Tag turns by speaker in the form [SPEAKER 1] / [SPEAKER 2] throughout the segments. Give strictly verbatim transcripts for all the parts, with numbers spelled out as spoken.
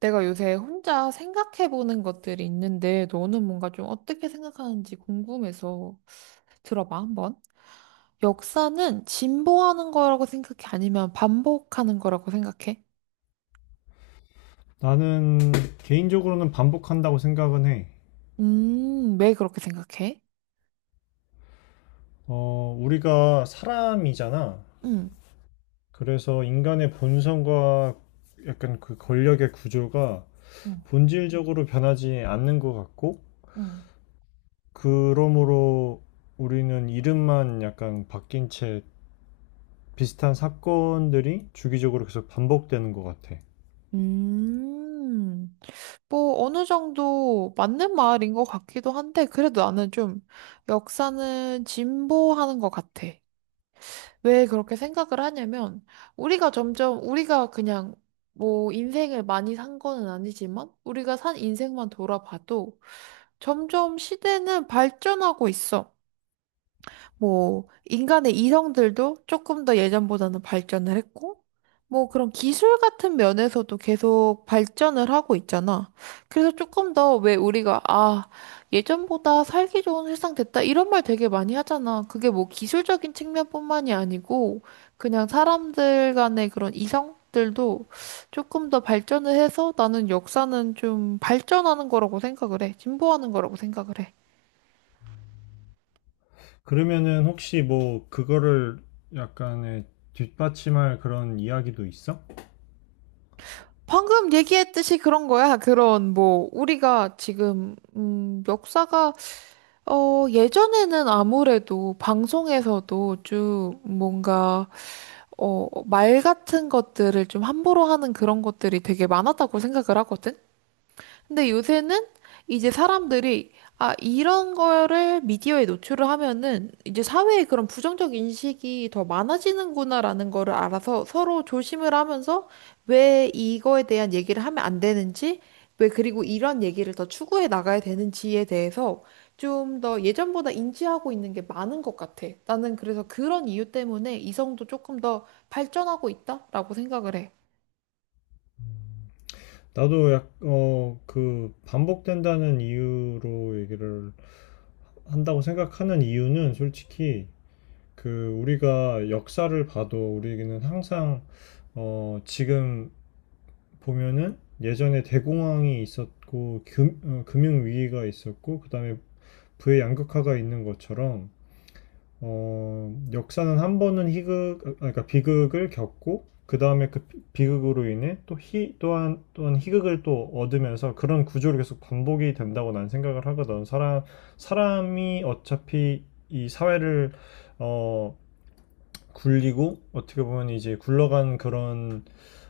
[SPEAKER 1] 내가 요새 혼자 생각해보는 것들이 있는데, 너는 뭔가 좀 어떻게 생각하는지 궁금해서 들어봐, 한번. 역사는 진보하는 거라고 생각해? 아니면 반복하는 거라고 생각해?
[SPEAKER 2] 나는 개인적으로는 반복한다고 생각은 해.
[SPEAKER 1] 음, 왜 그렇게 생각해?
[SPEAKER 2] 어, 우리가 사람이잖아.
[SPEAKER 1] 음,
[SPEAKER 2] 그래서 인간의 본성과 약간 그 권력의 구조가
[SPEAKER 1] 음,
[SPEAKER 2] 본질적으로 변하지 않는 것 같고,
[SPEAKER 1] 음.
[SPEAKER 2] 그러므로 우리는 이름만 약간 바뀐 채 비슷한 사건들이 주기적으로 계속 반복되는 것 같아.
[SPEAKER 1] 음, 뭐, 어느 정도 맞는 말인 것 같기도 한데, 그래도 나는 좀 역사는 진보하는 것 같아. 왜 그렇게 생각을 하냐면, 우리가 점점, 우리가 그냥, 뭐, 인생을 많이 산 거는 아니지만, 우리가 산 인생만 돌아봐도, 점점 시대는 발전하고 있어. 뭐, 인간의 이성들도 조금 더 예전보다는 발전을 했고, 뭐 그런 기술 같은 면에서도 계속 발전을 하고 있잖아. 그래서 조금 더 왜 우리가, 아, 예전보다 살기 좋은 세상 됐다. 이런 말 되게 많이 하잖아. 그게 뭐 기술적인 측면뿐만이 아니고, 그냥 사람들 간의 그런 이성들도 조금 더 발전을 해서 나는 역사는 좀 발전하는 거라고 생각을 해. 진보하는 거라고 생각을 해.
[SPEAKER 2] 그러면은 혹시 뭐 그거를 약간의 뒷받침할 그런 이야기도 있어?
[SPEAKER 1] 방금 얘기했듯이 그런 거야. 그런 뭐 우리가 지금 음 역사가 어 예전에는 아무래도 방송에서도 쭉 뭔가 어 말 같은 것들을 좀 함부로 하는 그런 것들이 되게 많았다고 생각을 하거든. 근데 요새는 이제 사람들이 아, 이런 거를 미디어에 노출을 하면은 이제 사회에 그런 부정적 인식이 더 많아지는구나라는 거를 알아서 서로 조심을 하면서 왜 이거에 대한 얘기를 하면 안 되는지, 왜 그리고 이런 얘기를 더 추구해 나가야 되는지에 대해서 좀 더 예전보다 인지하고 있는 게 많은 것 같아. 나는 그래서 그런 이유 때문에 이성도 조금 더 발전하고 있다라고 생각을 해.
[SPEAKER 2] 나도 약, 어, 그 반복된다는 이유로 얘기를 한다고 생각하는 이유는 솔직히 그 우리가 역사를 봐도 우리에게는 항상 어, 지금 보면은 예전에 대공황이 있었고 금, 융위기가 있었고 그다음에 부의 양극화가 있는 것처럼 어, 역사는 한 번은 희극, 아, 그러니까 비극을 겪고, 그 다음에 그 비- 비극으로 인해 또 희, 또한, 또한 희극을 또 얻으면서 그런 구조를 계속 반복이 된다고 난 생각을 하거든. 사람, 사람이 어차피 이 사회를, 어, 굴리고, 어떻게 보면 이제 굴러간 그런,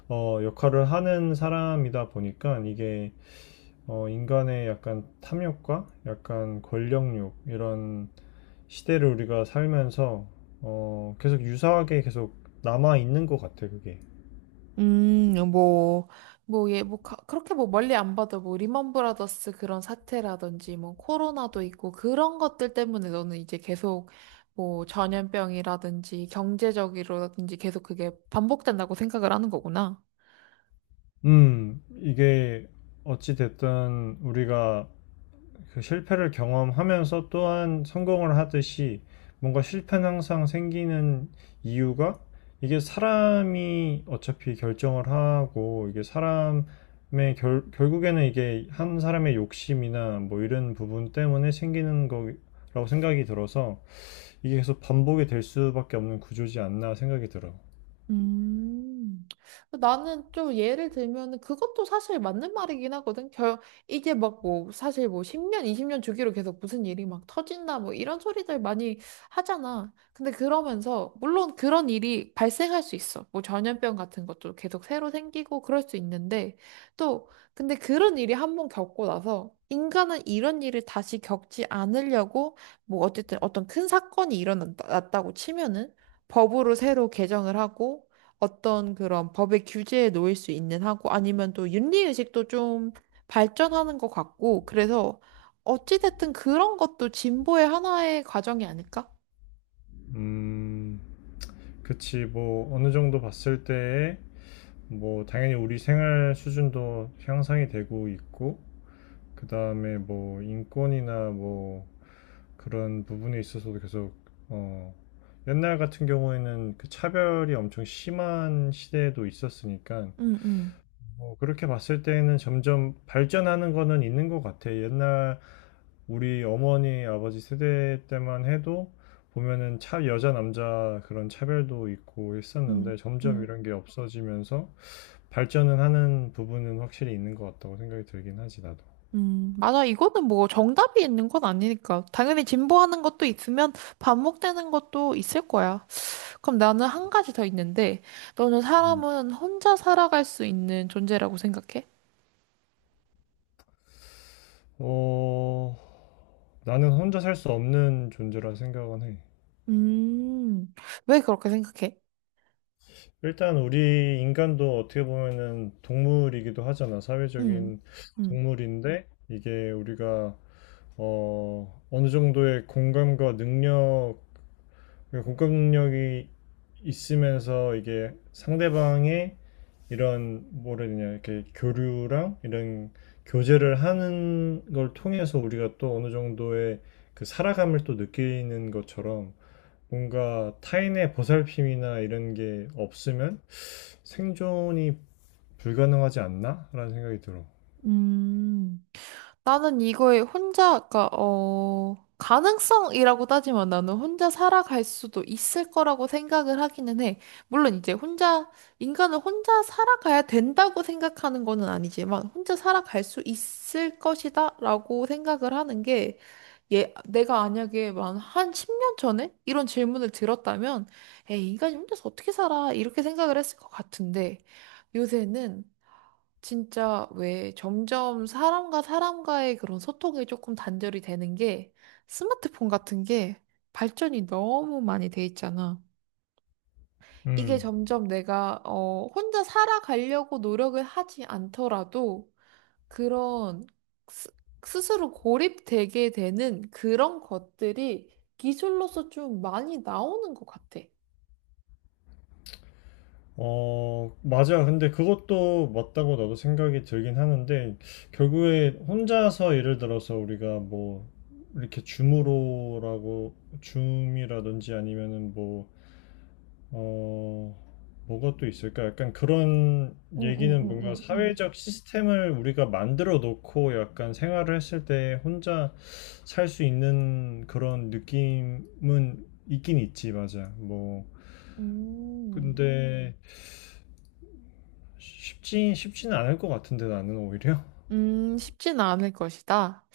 [SPEAKER 2] 어, 역할을 하는 사람이다 보니까 이게, 어, 인간의 약간 탐욕과 약간 권력욕, 이런 시대를 우리가 살면서 어, 계속 유사하게 계속 남아 있는 것 같아, 그게.
[SPEAKER 1] 음, 어, 뭐, 뭐, 예, 뭐, 가- 그렇게 뭐 멀리 안 봐도 뭐, 리먼 브라더스 그런 사태라든지 뭐, 코로나도 있고, 그런 것들 때문에 너는 이제 계속 뭐, 전염병이라든지 경제적이라든지 계속 그게 반복된다고 생각을 하는 거구나.
[SPEAKER 2] 음, 이게 어찌 됐든 우리가 그 실패를 경험하면서 또한 성공을 하듯이 뭔가 실패는 항상 생기는 이유가 이게 사람이 어차피 결정을 하고 이게 사람의 결, 결국에는 이게 한 사람의 욕심이나 뭐 이런 부분 때문에 생기는 거라고 생각이 들어서 이게 계속 반복이 될 수밖에 없는 구조지 않나 생각이 들어.
[SPEAKER 1] 음, 나는 좀 예를 들면은 그것도 사실 맞는 말이긴 하거든. 결, 이게 막 뭐 사실 뭐 십 년, 이십 년 주기로 계속 무슨 일이 막 터진다 뭐 이런 소리들 많이 하잖아. 근데 그러면서 물론 그런 일이 발생할 수 있어. 뭐 전염병 같은 것도 계속 새로 생기고 그럴 수 있는데 또 근데 그런 일이 한번 겪고 나서 인간은 이런 일을 다시 겪지 않으려고 뭐 어쨌든 어떤 큰 사건이 일어났다고 치면은 법으로 새로 개정을 하고 어떤 그런 법의 규제에 놓일 수 있는 하고 아니면 또 윤리의식도 좀 발전하는 것 같고 그래서 어찌됐든 그런 것도 진보의 하나의 과정이 아닐까?
[SPEAKER 2] 음, 그치, 뭐, 어느 정도 봤을 때에, 뭐, 당연히 우리 생활 수준도 향상이 되고 있고, 그 다음에 뭐, 인권이나 뭐, 그런 부분에 있어서도 계속, 어, 옛날 같은 경우에는 그 차별이 엄청 심한 시대도 있었으니까,
[SPEAKER 1] 음, 음,
[SPEAKER 2] 뭐 그렇게 봤을 때는 점점 발전하는 거는 있는 것 같아. 옛날 우리 어머니, 아버지 세대 때만 해도 보면은 차, 여자, 남자 그런 차별도 있고
[SPEAKER 1] 음,
[SPEAKER 2] 했었는데 점점
[SPEAKER 1] 음,
[SPEAKER 2] 이런 게 없어지면서 발전은 하는 부분은 확실히 있는 것 같다고 생각이 들긴 하지, 나도.
[SPEAKER 1] 음. 맞아. 이거는 뭐 정답이 있는 건 아니니까. 당연히 진보하는 것도 있으면 반복되는 것도 있을 거야. 그럼 나는 한 가지 더 있는데, 너는
[SPEAKER 2] 음.
[SPEAKER 1] 사람은 혼자 살아갈 수 있는 존재라고 생각해?
[SPEAKER 2] 어, 나는 혼자 살 수 없는 존재라 생각은 해.
[SPEAKER 1] 음, 왜 그렇게 생각해?
[SPEAKER 2] 일단 우리 인간도 어떻게 보면은 동물이기도 하잖아.
[SPEAKER 1] 음,
[SPEAKER 2] 사회적인
[SPEAKER 1] 음,
[SPEAKER 2] 동물인데 이게 우리가 어, 어느 정도의 공감과 능력, 그러니까 공감 능력이 있으면서 이게 상대방의 이런 뭐라 해야 되냐 이렇게 교류랑 이런 교제를 하는 걸 통해서 우리가 또 어느 정도의 그 살아감을 또 느끼는 것처럼 뭔가 타인의 보살핌이나 이런 게 없으면 생존이 불가능하지 않나? 라는 생각이 들어.
[SPEAKER 1] 음. 나는 이거에 혼자, 그니까, 어, 가능성이라고 따지면 나는 혼자 살아갈 수도 있을 거라고 생각을 하기는 해. 물론 이제 혼자, 인간은 혼자 살아가야 된다고 생각하는 거는 아니지만, 혼자 살아갈 수 있을 것이다 라고 생각을 하는 게, 예, 내가 만약에 만 한 십 년 전에 이런 질문을 들었다면, 에이, 인간이 혼자서 어떻게 살아? 이렇게 생각을 했을 것 같은데, 요새는 진짜 왜 점점 사람과 사람과의 그런 소통이 조금 단절이 되는 게 스마트폰 같은 게 발전이 너무 많이 돼 있잖아. 이게
[SPEAKER 2] 음.
[SPEAKER 1] 점점 내가 어, 혼자 살아가려고 노력을 하지 않더라도 그런 스, 스스로 고립되게 되는 그런 것들이 기술로서 좀 많이 나오는 것 같아.
[SPEAKER 2] 어, 맞아. 근데 그것도 맞다고 나도 생각이 들긴 하는데, 결국에 혼자서 예를 들어서 우리가 뭐, 이렇게 줌으로라고, 줌이라든지 아니면은 뭐, 어, 뭐가 또 있을까? 약간 그런 얘기는 뭔가
[SPEAKER 1] 응응응응 응.
[SPEAKER 2] 사회적 시스템을 우리가 만들어 놓고 약간 생활을 했을 때 혼자 살 수 있는 그런 느낌은 있긴 있지, 맞아. 뭐,
[SPEAKER 1] 음.
[SPEAKER 2] 근데, 쉽지 쉽지는 않을 것 같은데 나는 오히려
[SPEAKER 1] 음, 쉽지는 않을 것이다.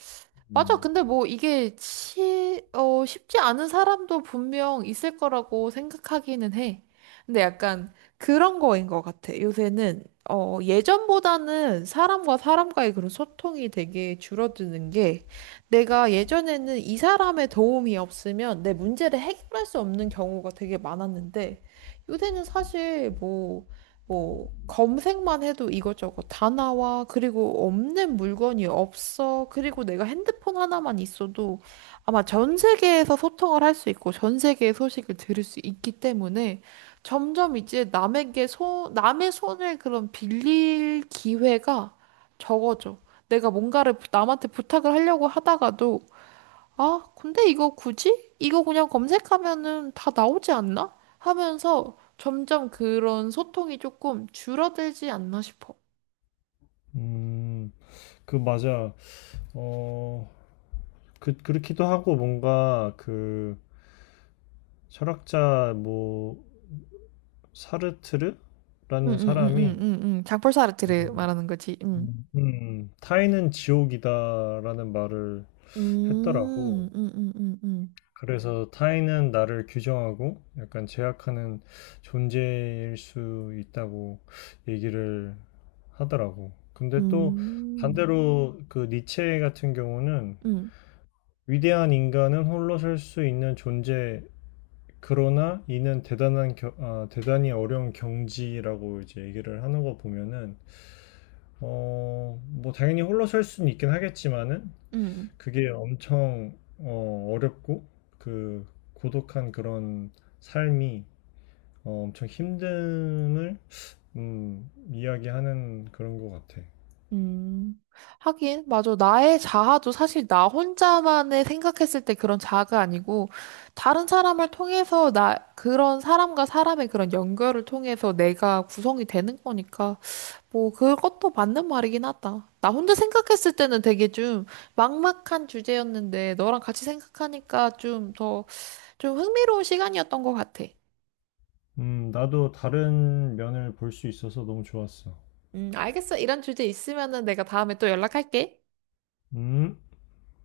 [SPEAKER 1] 맞아.
[SPEAKER 2] 음,
[SPEAKER 1] 근데 뭐 이게 치, 어, 쉽지 않은 사람도 분명 있을 거라고 생각하기는 해. 근데 약간 그런 거인 것 같아. 요새는, 어, 예전보다는 사람과 사람과의 그런 소통이 되게 줄어드는 게 내가 예전에는 이 사람의 도움이 없으면 내 문제를 해결할 수 없는 경우가 되게 많았는데 요새는 사실 뭐 뭐 검색만 해도 이것저것 다 나와. 그리고 없는 물건이 없어. 그리고 내가 핸드폰 하나만 있어도 아마 전 세계에서 소통을 할 수 있고 전 세계의 소식을 들을 수 있기 때문에 점점 이제 남에게 소 남의 손을 그런 빌릴 기회가 적어져. 내가 뭔가를 부- 남한테 부탁을 하려고 하다가도 아, 근데 이거 굳이? 이거 그냥 검색하면은 다 나오지 않나? 하면서 점점 그런 소통이 조금 줄어들지 않나 싶어.
[SPEAKER 2] 음, 그 맞아. 어, 그 그렇기도 하고 뭔가 그 철학자 뭐 사르트르라는 사람이
[SPEAKER 1] 응응응응응응 장폴사 아르트를 말하는 거지. 응.
[SPEAKER 2] 음, 음, 타인은 지옥이다라는 말을 했더라고.
[SPEAKER 1] 음, 음, 음, 음, 음,
[SPEAKER 2] 그래서 타인은 나를 규정하고 약간 제약하는 존재일 수 있다고 얘기를 하더라고.
[SPEAKER 1] 음,
[SPEAKER 2] 근데 또
[SPEAKER 1] 음.
[SPEAKER 2] 반대로 그 니체 같은 경우는
[SPEAKER 1] 응.
[SPEAKER 2] 위대한 인간은 홀로 설 수 있는 존재, 그러나 이는 대단한 겨- 아, 대단히 어려운 경지라고 이제 얘기를 하는 거 보면은 어, 뭐 당연히 홀로 설 수는 있긴 하겠지만은
[SPEAKER 1] 응.
[SPEAKER 2] 그게 엄청 어, 어렵고 그 고독한 그런 삶이 어, 엄청 힘듦을 음, 이야기하는 그런 것 같아.
[SPEAKER 1] 음, 하긴, 맞아. 나의 자아도 사실 나 혼자만의 생각했을 때 그런 자아가 아니고, 다른 사람을 통해서 나, 그런 사람과 사람의 그런 연결을 통해서 내가 구성이 되는 거니까, 뭐, 그것도 맞는 말이긴 하다. 나 혼자 생각했을 때는 되게 좀 막막한 주제였는데, 너랑 같이 생각하니까 좀 더, 좀 흥미로운 시간이었던 것 같아.
[SPEAKER 2] 음, 나도 다른 면을 볼 수 있어서 너무 좋았어.
[SPEAKER 1] 음, 알겠어. 이런 주제 있으면은 내가 다음에 또 연락할게.
[SPEAKER 2] 음.